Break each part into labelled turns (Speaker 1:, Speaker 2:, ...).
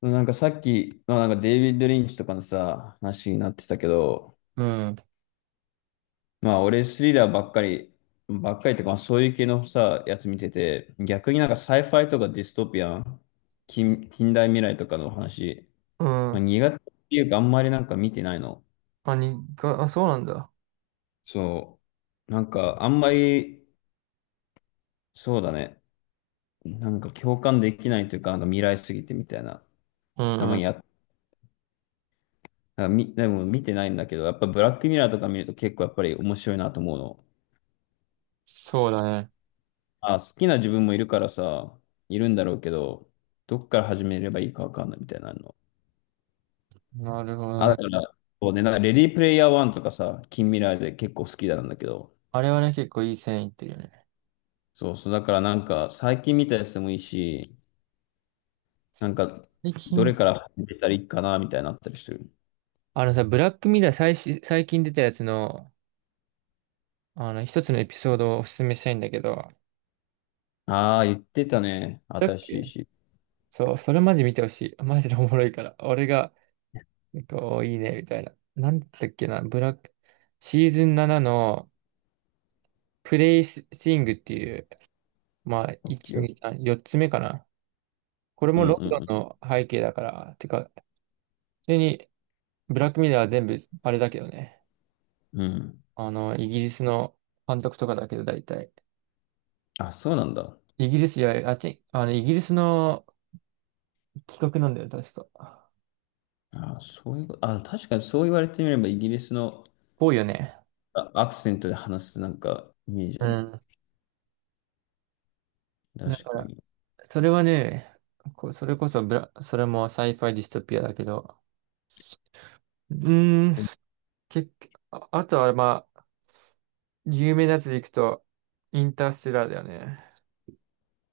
Speaker 1: なんかさっき、まあ、なんかデイビッド・リンチとかのさ、話になってたけど、
Speaker 2: うん。
Speaker 1: まあ俺スリラーばっかりとか、まあ、そういう系のさ、やつ見てて、逆になんかサイファイとかディストピアン、近代未来とかの話、
Speaker 2: う
Speaker 1: ま
Speaker 2: ん。
Speaker 1: あ、苦手っていうかあんまりなんか見てないの。
Speaker 2: あ、あ、そうなんだ。
Speaker 1: そう。なんかあんまり、そうだね。なんか共感できないというか、なんか未来すぎてみたいな。
Speaker 2: う
Speaker 1: た
Speaker 2: ん
Speaker 1: ま
Speaker 2: うん。
Speaker 1: にやっ、なんかみ、でも見てないんだけど、やっぱブラックミラーとか見ると結構やっぱり面白いなと思うの。
Speaker 2: そうだね。
Speaker 1: あ、好きな自分もいるからさ、いるんだろうけど、どっから始めればいいかわかんないみたいなの。
Speaker 2: なるほ
Speaker 1: あ、
Speaker 2: ど
Speaker 1: だ
Speaker 2: ね。
Speaker 1: から、そうね、なんかレディープレイヤー1とかさ、近未来で結構好きなんだけど、
Speaker 2: あれはね、結構いい線いってるよね。
Speaker 1: そうそう、だからなんか最近見たやつでもいいし、なんか、
Speaker 2: で、
Speaker 1: どれ
Speaker 2: 君、
Speaker 1: から始めたらいいかなみたいになったりする。
Speaker 2: あのさ、ブラックミラー最近出たやつの、一つのエピソードをおすすめしたいんだけど、
Speaker 1: ああ、言ってたね。
Speaker 2: だっ
Speaker 1: 新しい
Speaker 2: け
Speaker 1: し。
Speaker 2: そう、それマジ見てほしい。マジでおもろいから。俺が、こう、いいね、みたいな。なんだっけな、ブラック、シーズン7の、プレイスイングっていう、まあ、
Speaker 1: オッ
Speaker 2: 1、
Speaker 1: ケーオッケ
Speaker 2: 2、3、4つ目かな。これ
Speaker 1: ー。う
Speaker 2: もロンド
Speaker 1: ん
Speaker 2: ン
Speaker 1: うん
Speaker 2: の背景だから、てか、普通にブラックミラーは全部、あれだけどね。
Speaker 1: うん。うん。
Speaker 2: イギリスの監督とかだけど、大体。
Speaker 1: あ、そうなんだ。
Speaker 2: イギリス、いや、あっち、あの、イギリスの企画なんだよ、確か。
Speaker 1: あ、そういうこと、あ、確かにそう言われてみれば、イギリスの
Speaker 2: 多いよね。
Speaker 1: アクセントで話すなんかイメージ
Speaker 2: う
Speaker 1: ある。
Speaker 2: ん。だか
Speaker 1: 確か
Speaker 2: ら、
Speaker 1: に。
Speaker 2: それはね、こう、それこそブラ、それもサイファイディストピアだけど、うーん、結局、あ、あとは、まあ、有名なやつでいくと、インターステラーだよね。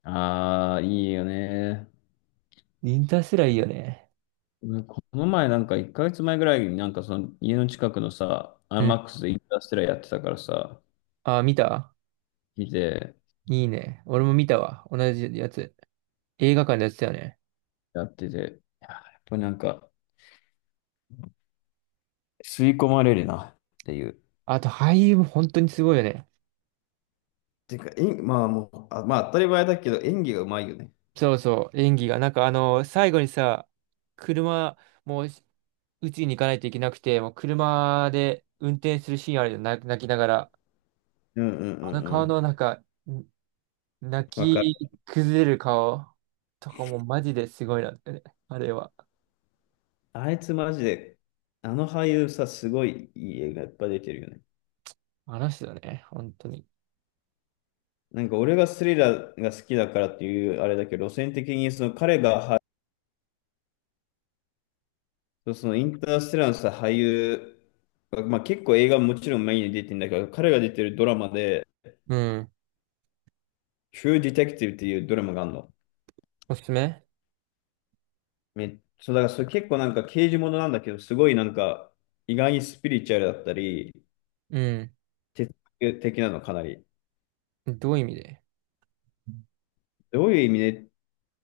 Speaker 1: ああ、いいよね。
Speaker 2: インターステラーいいよね。
Speaker 1: うん、この前なんか1ヶ月前ぐらいになんかその家の近くのさ、アイ
Speaker 2: う
Speaker 1: マ
Speaker 2: ん。
Speaker 1: ックスでインターステラーやってたからさ、
Speaker 2: あ、見た。
Speaker 1: 見て、
Speaker 2: いいね。俺も見たわ。同じやつ。映画館でやってたよね。
Speaker 1: やってて、いややっぱりなんか吸い込まれるなっていう。
Speaker 2: あと俳優も本当にすごいよね。
Speaker 1: てか、えんまあもう、あ、まあ当たり前だけど演技がうまいよね。
Speaker 2: そうそう、演技が。なんか最後にさ、車、もう、うちに行かないといけなくて、もう車で運転するシーンあるよ、泣きながら。
Speaker 1: うんうんうん
Speaker 2: あの
Speaker 1: う
Speaker 2: 顔
Speaker 1: ん。
Speaker 2: のなんか、ん泣
Speaker 1: わかる。
Speaker 2: き崩れる顔とかもマジですごいなってね。あれは。
Speaker 1: あいつマジで、あの俳優さ、すごいいい映画いっぱい出てるよね。
Speaker 2: あの人だね、本当に。
Speaker 1: なんか俺がスリラーが好きだからっていうあれだけど、路線的にその彼が、そう、そのインターステラーのさ、俳優、まあ、結構映画ももちろんメインに出てるんだけど、彼が出てるドラマで、
Speaker 2: うん。
Speaker 1: True Detective っていうドラマがあるの。
Speaker 2: おすすめ
Speaker 1: そう、だからそれ結構なんか刑事ものなんだけど、すごいなんか意外にスピリチュアルだったり、
Speaker 2: うん。
Speaker 1: 哲学的なのかなり。
Speaker 2: どういう意味で？
Speaker 1: どういう意味で、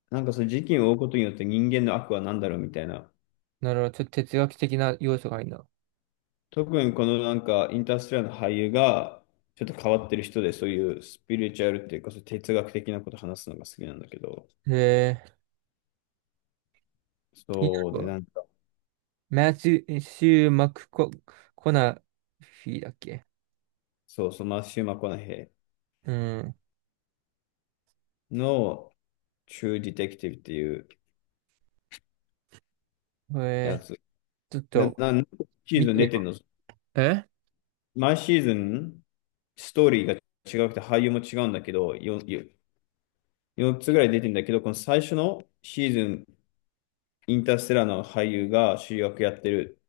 Speaker 1: なんかその事件を追うことによって人間の悪は何だろうみたいな。
Speaker 2: なるほど。ちょっと哲学的な要素がいいな。
Speaker 1: 特にこのなんかインターステラーの俳優がちょっと変わってる人で、そういうスピリチュアルっていうか、そう哲学的なこと話すのが好きなんだけど、
Speaker 2: へえ、気に
Speaker 1: そう
Speaker 2: なる
Speaker 1: で、
Speaker 2: わ。
Speaker 1: なんか、
Speaker 2: マチュシュー・マクコ、コナフィだっけ？
Speaker 1: そうそう、マシュー・マコナヘ
Speaker 2: うん。
Speaker 1: イの True Detective っていう
Speaker 2: こ
Speaker 1: や
Speaker 2: れ、
Speaker 1: つ。
Speaker 2: ちょっと、
Speaker 1: 何シー
Speaker 2: 見
Speaker 1: ズン
Speaker 2: てみ
Speaker 1: 出
Speaker 2: る。
Speaker 1: てんの？
Speaker 2: え
Speaker 1: 毎シーズン、ストーリーが違くて俳優も違うんだけど、4、よ4つぐらい出てんだけど、この最初のシーズン、インターステラーの俳優が主役やってる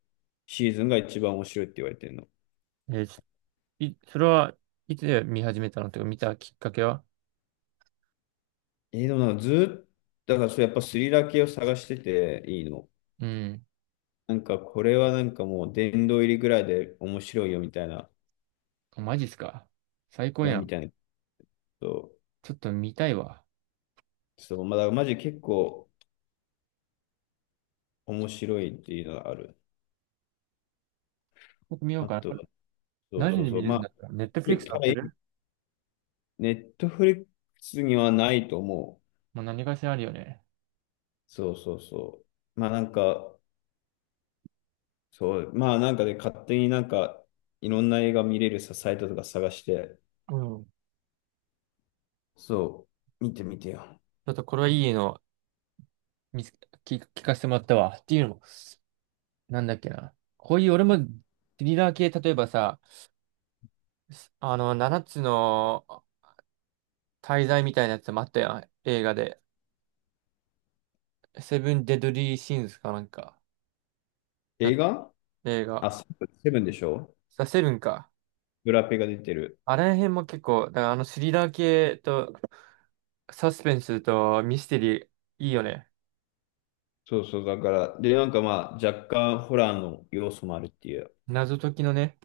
Speaker 1: シーズンが一番面白いって言われてるの。
Speaker 2: え、それはいつ見始めたのとか見たきっかけは？
Speaker 1: でもなんかずっと、だからそれやっぱスリラー系を探してていいの。
Speaker 2: うん。
Speaker 1: なんかこれはなんかもう殿堂入りぐらいで面白いよみたいな、
Speaker 2: あマジっすか。最高やん。
Speaker 1: ことを、
Speaker 2: ちょっと見たいわ。
Speaker 1: そう、まあ、だからマジ結構面白いっていうのがある。
Speaker 2: 僕見よう
Speaker 1: あ
Speaker 2: かな。
Speaker 1: と
Speaker 2: これ
Speaker 1: は、そう
Speaker 2: 何
Speaker 1: そ
Speaker 2: で
Speaker 1: うそ
Speaker 2: 見
Speaker 1: う。
Speaker 2: れる
Speaker 1: ま
Speaker 2: ん
Speaker 1: あ、
Speaker 2: だったらネットフリックス載って
Speaker 1: 彼、
Speaker 2: る？
Speaker 1: ネットフリックスにはないと思う。
Speaker 2: もう何かしらあるよね。
Speaker 1: そうそうそう。まあなんか、そう、まあなんかで勝手になんか、いろんな映画見れるさ、サイトとか探して、
Speaker 2: うん。ち
Speaker 1: そう、見てみてよ。
Speaker 2: ょっとこれはいいの見つ聞、聞かせてもらったわ。っていうのも、なんだっけな。こういう俺もスリラー系、例えばさ、7つの滞在みたいなやつもあったやん、映画で。セブン・デドリー・シーンズかなんか。だ、
Speaker 1: 映画。
Speaker 2: 映画。
Speaker 1: あ、セブンでしょ、
Speaker 2: あセブンか。
Speaker 1: ブラペが出てる。
Speaker 2: あれ辺も結構、だからあのスリラー系とサスペンスとミステリー、いいよね。
Speaker 1: そうそう、だから、で、なんかまあ、若干ホラーの要素もあるっていう。
Speaker 2: 謎解きのね、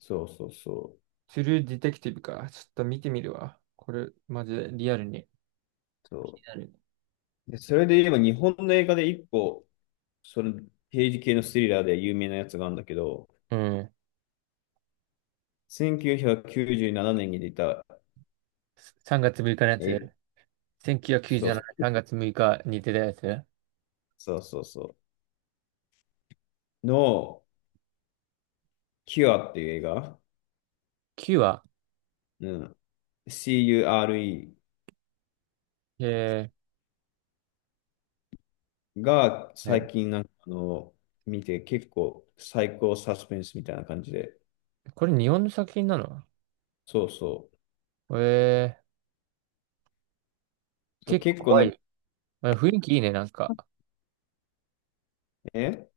Speaker 1: そうそうそ
Speaker 2: トゥルーディテクティブか。ちょっと見てみるわ。これ、マジでリアルに。リ
Speaker 1: う。そう
Speaker 2: アルに、
Speaker 1: で、それで言えば日本の映画で一個、その刑事系のスリラーで有名なやつがあるんだけど、
Speaker 2: うん。
Speaker 1: 1997年に出た、
Speaker 2: 3月6日のやつ。
Speaker 1: え、
Speaker 2: 1997
Speaker 1: そうそ
Speaker 2: 年
Speaker 1: う、
Speaker 2: 3月6日に出たやつ。
Speaker 1: そうそうそう、の、キュアっていう映画、
Speaker 2: 9話。
Speaker 1: うん、CURE
Speaker 2: え
Speaker 1: が
Speaker 2: ー、
Speaker 1: 最
Speaker 2: ね、
Speaker 1: 近なんか見て結構最高サスペンスみたいな感じで、
Speaker 2: これ日本の作品なの？
Speaker 1: そうそ
Speaker 2: えー、
Speaker 1: う、そう
Speaker 2: 結構
Speaker 1: 結構
Speaker 2: 怖
Speaker 1: なんか
Speaker 2: い。まあ、雰囲気いいね、なんか。
Speaker 1: ね、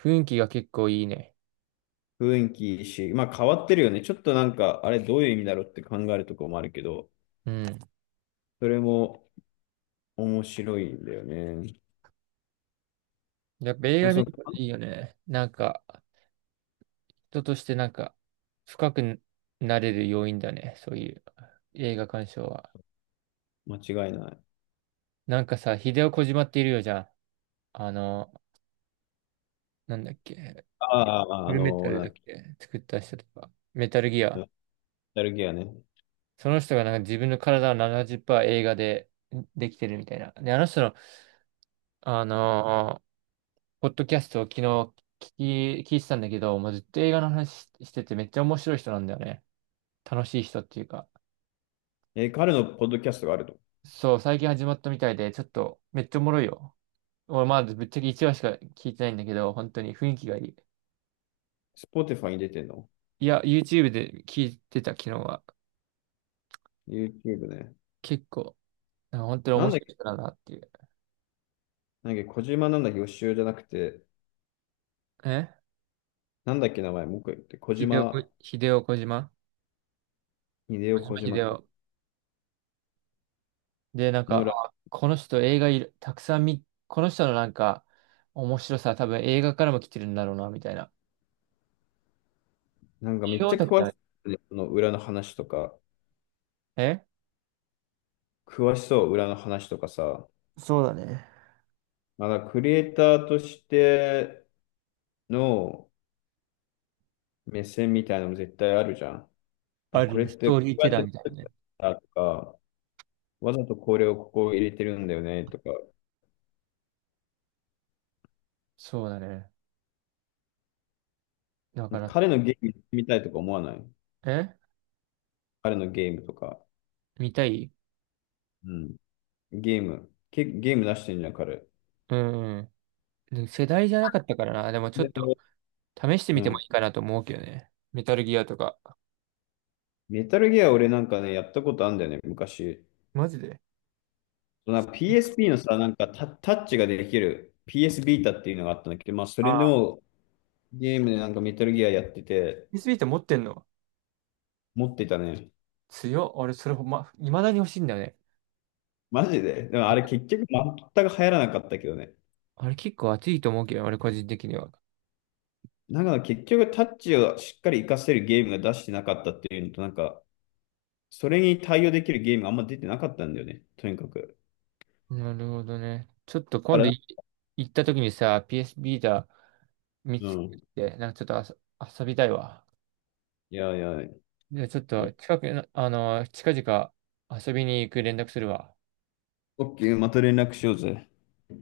Speaker 2: 雰囲気が結構いいね。
Speaker 1: 雰囲気いいし、まあ変わってるよね。ちょっとなんか、あれどういう意味だろうって考えるところもあるけど、
Speaker 2: うん。
Speaker 1: それも、面白いんだよね。
Speaker 2: やっぱ映
Speaker 1: まあ、
Speaker 2: 画見
Speaker 1: そう
Speaker 2: る
Speaker 1: か。
Speaker 2: といいよね。なんか、人としてなんか、深くなれる要因だね。そういう映画鑑賞は。
Speaker 1: 間違いない。
Speaker 2: なんかさ、ヒデオ・コジマっているよじゃん。あの、なんだっけ。
Speaker 1: ああ、
Speaker 2: フルメタル
Speaker 1: なん
Speaker 2: だ
Speaker 1: だっ
Speaker 2: っ
Speaker 1: け、
Speaker 2: け作った人とか。メタルギ
Speaker 1: ノ
Speaker 2: ア。
Speaker 1: スタルギアね。
Speaker 2: その人がなんか自分の体を70%映画でできてるみたいな。で、あの人の、あのポッドキャストを昨日聞いてたんだけど、もうずっと映画の話ししててめっちゃ面白い人なんだよね。楽しい人っていうか。
Speaker 1: え、彼のポッドキャストがあると。
Speaker 2: そう、最近始まったみたいで、ちょっとめっちゃおもろいよ。俺まだぶっちゃけ1話しか聞いてないんだけど、本当に雰囲気がいい。
Speaker 1: Spotify に出てんの？
Speaker 2: いや、YouTube で聞いてた昨日は。
Speaker 1: YouTube ね。
Speaker 2: 結構、なんか本当に
Speaker 1: な
Speaker 2: 面
Speaker 1: んだっ
Speaker 2: 白
Speaker 1: け、
Speaker 2: い人だなっていう。
Speaker 1: 小島なんだっけ、予習じゃなくて、
Speaker 2: え
Speaker 1: なんだっけ、名前、もう一回言って、小
Speaker 2: 秀夫こ、
Speaker 1: 島、
Speaker 2: 秀夫小島
Speaker 1: 秀夫
Speaker 2: 小
Speaker 1: 小
Speaker 2: 島秀
Speaker 1: 島か。
Speaker 2: 夫。で、なん
Speaker 1: の
Speaker 2: か、
Speaker 1: ら、
Speaker 2: あこの人映画いる、たくさん見、この人のなんか面白さは多分映画からも来てるんだろうな、みたいな。
Speaker 1: なんかめ
Speaker 2: 違
Speaker 1: っち
Speaker 2: う、
Speaker 1: ゃ
Speaker 2: だって
Speaker 1: 詳
Speaker 2: あ
Speaker 1: し
Speaker 2: れ、
Speaker 1: い、ね、その裏の話とか、
Speaker 2: え、
Speaker 1: 詳しそう、裏の話とかさ、
Speaker 2: そうだね。
Speaker 1: まだクリエイターとしての目線みたいなのも絶対あるじゃん。あ、
Speaker 2: あ
Speaker 1: こ
Speaker 2: る
Speaker 1: れっ
Speaker 2: ね、ス
Speaker 1: て、
Speaker 2: ト
Speaker 1: こ
Speaker 2: ーリー
Speaker 1: うや
Speaker 2: テ
Speaker 1: っ
Speaker 2: ラー
Speaker 1: て
Speaker 2: みたいなね。
Speaker 1: だとか、わざとこれをここを入れてるんだよねとか、
Speaker 2: そうだね。だからさ、
Speaker 1: 彼のゲームやってみたいとか思わない？
Speaker 2: え
Speaker 1: 彼のゲームとか。
Speaker 2: 見たい。
Speaker 1: うん。ゲーム。ゲーム出してんじゃん、彼。
Speaker 2: うんうん。で世代じゃなかったからな。でもちょっと
Speaker 1: で、
Speaker 2: 試してみ
Speaker 1: う
Speaker 2: ても
Speaker 1: ん。
Speaker 2: いいかなと思うけどね。メタルギアとか。
Speaker 1: メタルギア俺なんかね、やったことあるんだよね、昔。
Speaker 2: マジで。
Speaker 1: なんか PSP のさ、なんかタッチができる PS ビータっていうのがあったんだけど、まあそ
Speaker 2: あ
Speaker 1: れ
Speaker 2: あ、
Speaker 1: のゲームでなんかメタルギアやってて、
Speaker 2: PSI って持ってんの？
Speaker 1: 持ってたね。
Speaker 2: 強っ。俺、それほんま、未だに欲しいんだよね。
Speaker 1: マジで。でもあれ結局全く流行らなかったけどね。
Speaker 2: あれ結構熱いと思うけど、俺個人的には。
Speaker 1: なんか結局タッチをしっかり活かせるゲームが出してなかったっていうのと、なんか、それに対応できるゲームがあんま出てなかったんだよね、とにかく。
Speaker 2: なるほどね。ちょっと
Speaker 1: だ
Speaker 2: 今
Speaker 1: か
Speaker 2: 度
Speaker 1: ら、
Speaker 2: 行った時にさ、PS ビー t a 見
Speaker 1: う
Speaker 2: つ
Speaker 1: ん。
Speaker 2: けて、なんかちょっと遊びたいわ。
Speaker 1: いやいや、
Speaker 2: じゃあちょっと近くあの、近々遊びに行く連絡するわ。
Speaker 1: オッケー、また連絡しようぜ。